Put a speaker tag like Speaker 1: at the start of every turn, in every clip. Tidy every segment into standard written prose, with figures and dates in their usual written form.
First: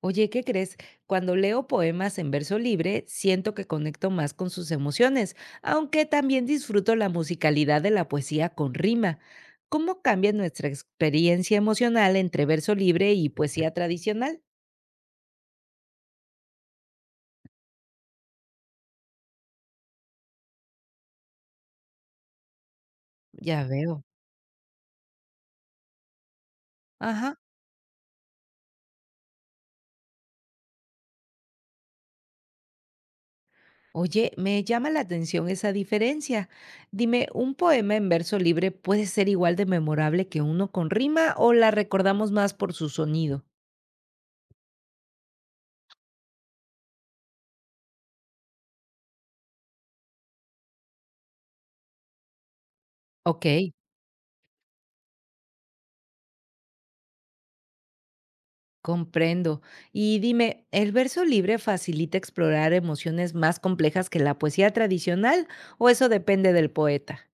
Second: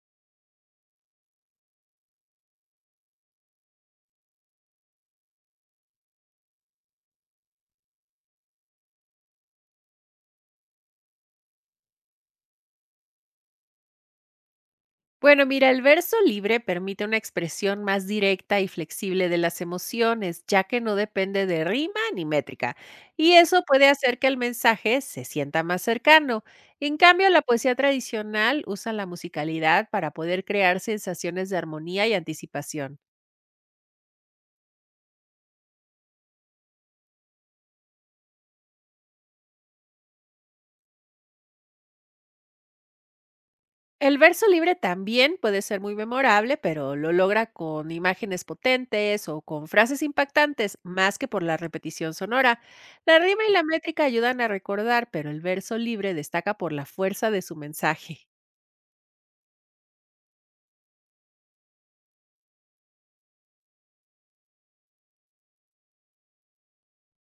Speaker 1: Oye, ¿qué crees? Cuando leo poemas en verso libre, siento que conecto más con sus emociones, aunque también disfruto la musicalidad de la poesía con rima. ¿Cómo cambia nuestra experiencia emocional entre verso libre y poesía tradicional?
Speaker 2: Bueno, mira, el verso libre permite una expresión más directa y flexible de las emociones, ya que no depende de rima ni métrica, y eso
Speaker 1: Ya
Speaker 2: puede
Speaker 1: veo.
Speaker 2: hacer que el mensaje se sienta más cercano. En cambio,
Speaker 1: Ajá.
Speaker 2: la poesía tradicional usa la musicalidad para poder crear sensaciones de armonía y anticipación.
Speaker 1: Oye, me llama la atención esa diferencia. Dime, ¿un poema en verso libre puede ser igual de memorable que uno con rima o la recordamos más por su sonido?
Speaker 2: El verso libre también puede ser muy memorable, pero lo logra con imágenes potentes o con frases impactantes, más que por la repetición sonora. La rima
Speaker 1: Ok.
Speaker 2: y la métrica ayudan a recordar, pero el verso libre destaca por la fuerza de su mensaje.
Speaker 1: Comprendo. Y dime, ¿el verso libre facilita explorar emociones más complejas que la poesía tradicional o eso depende del poeta?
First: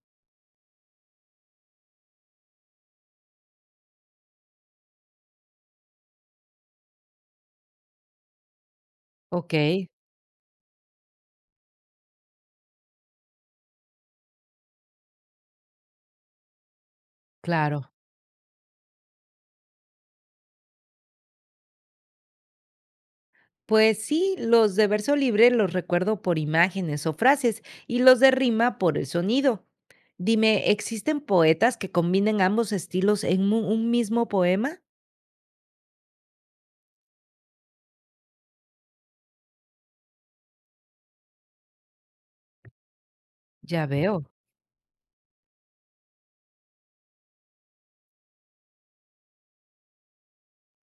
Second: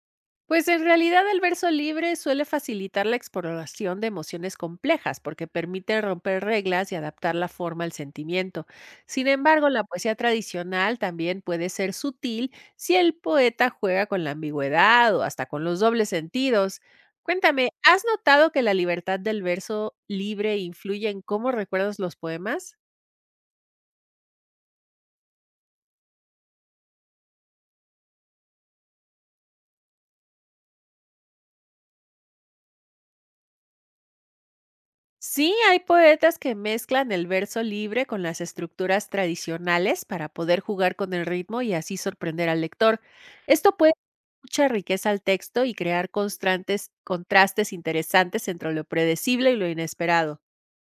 Speaker 2: Pues en realidad el verso libre suele facilitar la exploración de emociones complejas porque permite romper reglas y adaptar la forma al sentimiento. Sin
Speaker 1: Ok,
Speaker 2: embargo, la poesía tradicional también puede ser sutil si el poeta juega con la ambigüedad o hasta con los dobles sentidos. Cuéntame,
Speaker 1: claro.
Speaker 2: ¿has notado que la libertad del verso libre influye en cómo recuerdas los poemas?
Speaker 1: Pues sí, los de verso libre los recuerdo por imágenes o frases y los de rima por el sonido. Dime, ¿existen poetas que combinen ambos estilos en un mismo poema?
Speaker 2: Sí, hay poetas que mezclan el verso libre con las estructuras tradicionales para poder jugar con el ritmo y así sorprender al lector. Esto
Speaker 1: Ya
Speaker 2: puede
Speaker 1: veo.
Speaker 2: dar mucha riqueza al texto y crear constantes contrastes interesantes entre lo predecible y lo inesperado.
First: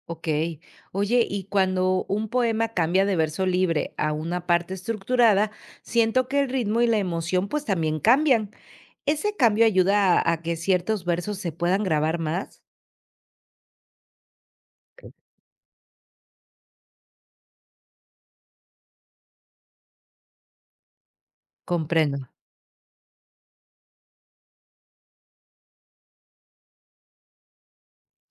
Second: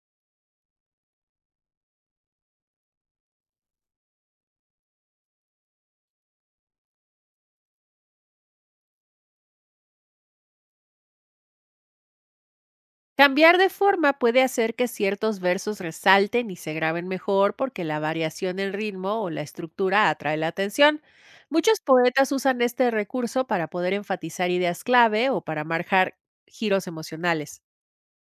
Speaker 1: Okey. Oye, y cuando un poema cambia de verso libre a una parte estructurada, siento que el ritmo y la emoción, pues, también cambian. ¿Ese cambio ayuda a que ciertos versos se puedan grabar más?
Speaker 2: Cambiar de forma puede hacer que ciertos versos resalten y se graben mejor porque la variación del ritmo o la estructura atrae la atención. Muchos
Speaker 1: Comprendo.
Speaker 2: poetas usan este recurso para poder enfatizar ideas clave o para marcar giros emocionales.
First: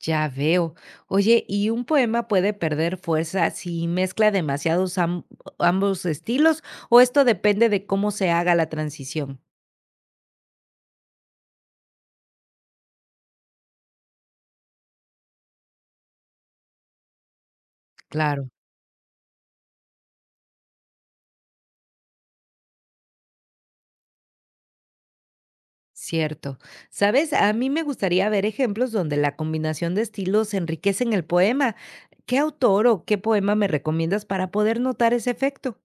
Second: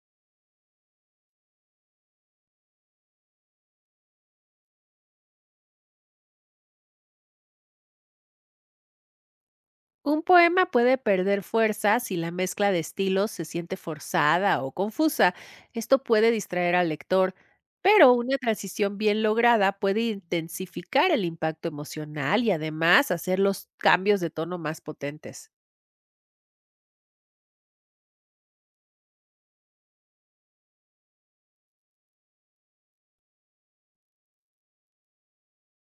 Speaker 1: Ya veo. Oye, ¿y un poema puede perder fuerza si mezcla demasiados am ambos estilos, o esto depende de cómo se haga la transición?
Speaker 2: Un poema puede perder fuerza si la mezcla de estilos se siente forzada o confusa. Esto puede distraer al lector, pero una
Speaker 1: Claro.
Speaker 2: transición bien lograda puede intensificar el impacto emocional y además hacer los cambios de tono más potentes.
Speaker 1: Cierto. ¿Sabes? A mí me gustaría ver ejemplos donde la combinación de estilos enriquecen el poema. ¿Qué autor o qué poema me recomiendas para poder notar ese efecto?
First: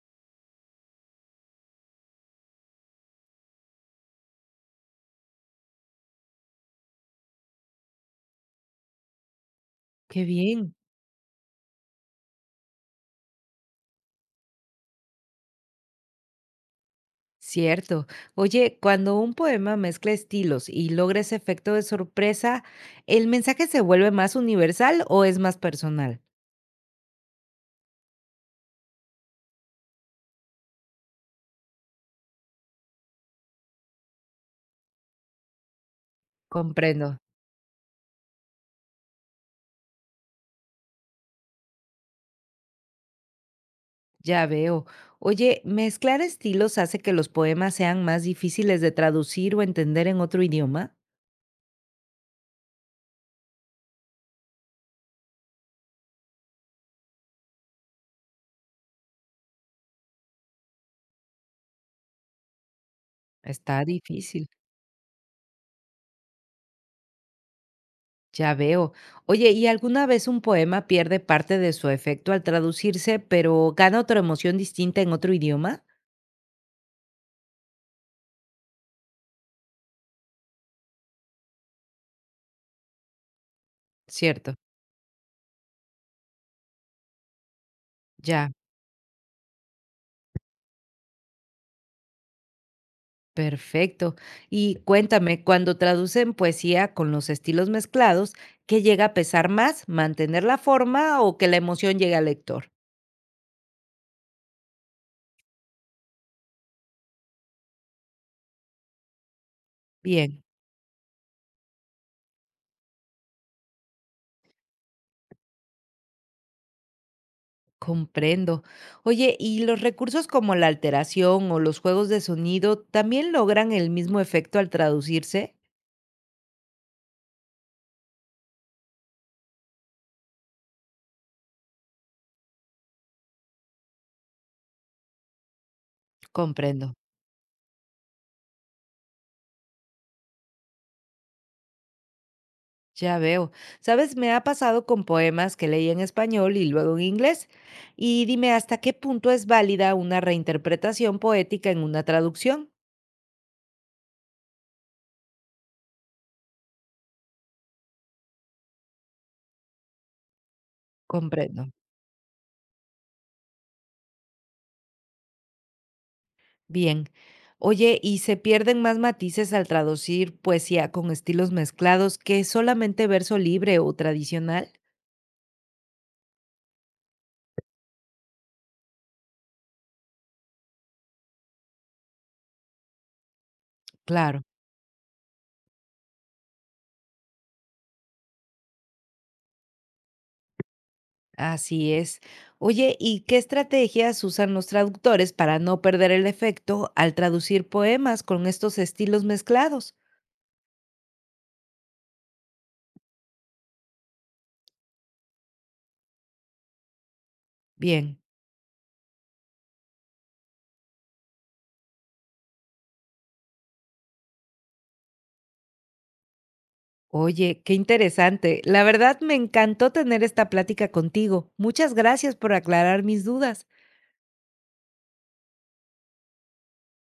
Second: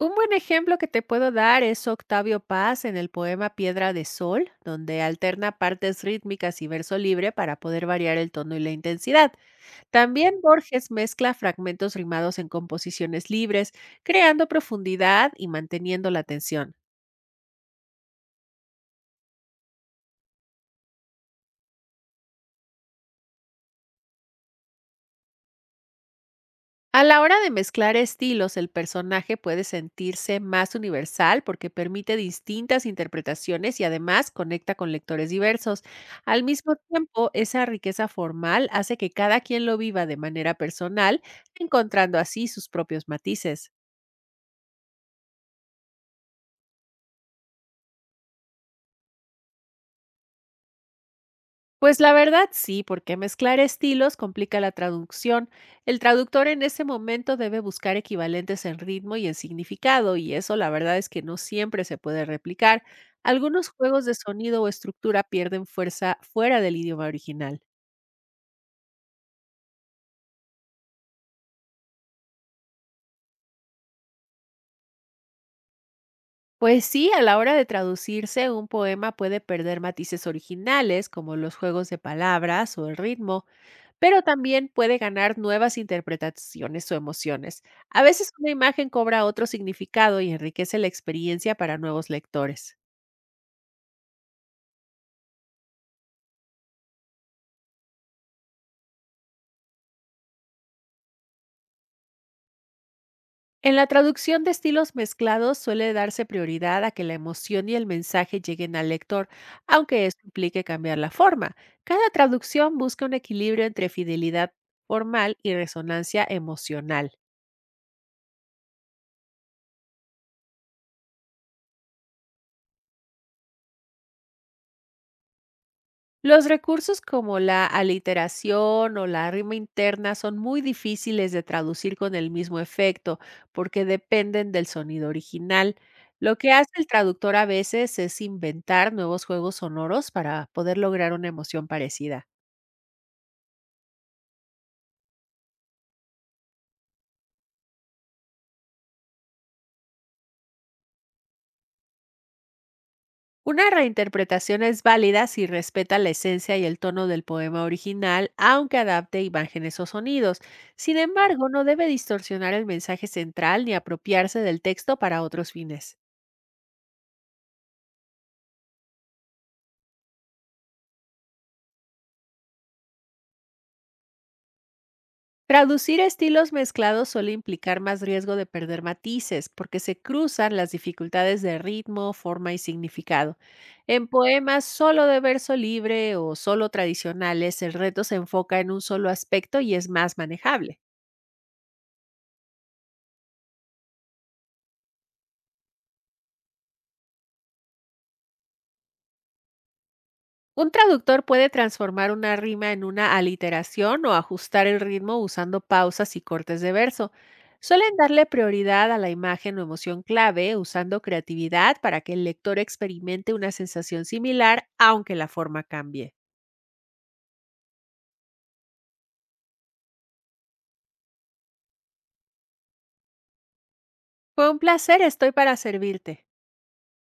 Speaker 2: Un buen ejemplo que te puedo dar es Octavio Paz en el poema Piedra de Sol, donde alterna partes rítmicas y verso libre para poder variar el tono y la intensidad.
Speaker 1: Qué
Speaker 2: También
Speaker 1: bien.
Speaker 2: Borges mezcla fragmentos rimados en composiciones libres, creando profundidad y manteniendo la tensión.
Speaker 1: Cierto. Oye, cuando un poema mezcla estilos y logra ese efecto de sorpresa, ¿el mensaje se vuelve más universal o es más personal?
Speaker 2: A la hora de mezclar estilos, el personaje puede sentirse más universal porque permite distintas interpretaciones y además conecta con lectores diversos. Al mismo
Speaker 1: Comprendo.
Speaker 2: tiempo, esa riqueza formal hace que cada quien lo viva de manera personal, encontrando así sus propios matices.
Speaker 1: Ya veo. Oye, ¿mezclar estilos hace que los poemas sean más difíciles de traducir o entender en otro idioma?
Speaker 2: Pues la verdad sí, porque mezclar estilos complica la traducción. El traductor en ese momento debe buscar equivalentes en ritmo y en significado, y eso la verdad es que no siempre se puede replicar. Algunos
Speaker 1: Está
Speaker 2: juegos de
Speaker 1: difícil.
Speaker 2: sonido o estructura pierden fuerza fuera del idioma original.
Speaker 1: Ya veo. Oye, ¿y alguna vez un poema pierde parte de su efecto al traducirse, pero gana otra emoción distinta en otro idioma?
Speaker 2: Pues sí, a la hora de traducirse, un poema puede perder matices originales, como los juegos de palabras o el ritmo, pero
Speaker 1: Cierto.
Speaker 2: también puede ganar nuevas interpretaciones o emociones. A veces una
Speaker 1: Ya,
Speaker 2: imagen cobra otro significado y enriquece la experiencia para nuevos lectores.
Speaker 1: perfecto. Y cuéntame, cuando traducen poesía con los estilos mezclados, ¿qué llega a pesar más, mantener la forma o que la emoción llegue al lector?
Speaker 2: En la traducción de estilos mezclados suele darse prioridad a que la emoción y el mensaje lleguen al lector, aunque esto
Speaker 1: Bien,
Speaker 2: implique cambiar la forma. Cada traducción busca un equilibrio entre fidelidad formal y resonancia emocional.
Speaker 1: comprendo. Oye, ¿y los recursos como la alteración o los juegos de sonido también logran el mismo efecto al traducirse?
Speaker 2: Los recursos como la aliteración o la rima interna son muy difíciles de traducir con el mismo efecto porque dependen del sonido original. Lo que hace el
Speaker 1: Comprendo.
Speaker 2: traductor a veces es inventar nuevos juegos sonoros para poder lograr una emoción parecida.
Speaker 1: Ya veo. Sabes, me ha pasado con poemas que leí en español y luego en inglés. Y dime hasta qué punto es válida una reinterpretación poética en una traducción.
Speaker 2: Una reinterpretación es válida si respeta la esencia y el tono del poema original, aunque adapte imágenes o sonidos. Sin embargo, no
Speaker 1: Comprendo.
Speaker 2: debe distorsionar el mensaje central ni apropiarse del texto para otros fines.
Speaker 1: Bien. Oye, ¿y se pierden más matices al traducir poesía con estilos mezclados que solamente verso libre o tradicional?
Speaker 2: Traducir estilos mezclados suele implicar más riesgo de perder matices, porque se cruzan las dificultades de ritmo, forma y significado. En
Speaker 1: Claro,
Speaker 2: poemas solo de verso libre o solo tradicionales, el reto se enfoca en un solo aspecto y es más manejable.
Speaker 1: así es. Oye, ¿y qué estrategias usan los traductores para no perder el efecto al traducir poemas con estos estilos mezclados?
Speaker 2: Un traductor puede transformar una rima en una aliteración o ajustar el ritmo usando pausas y cortes de verso. Suelen
Speaker 1: Bien.
Speaker 2: darle prioridad a la imagen o emoción clave usando creatividad para que el lector experimente una sensación similar aunque la forma cambie.
Speaker 1: Oye, qué interesante. La verdad me encantó tener esta plática contigo. Muchas gracias por aclarar mis dudas.
Speaker 2: Fue un placer, estoy para servirte.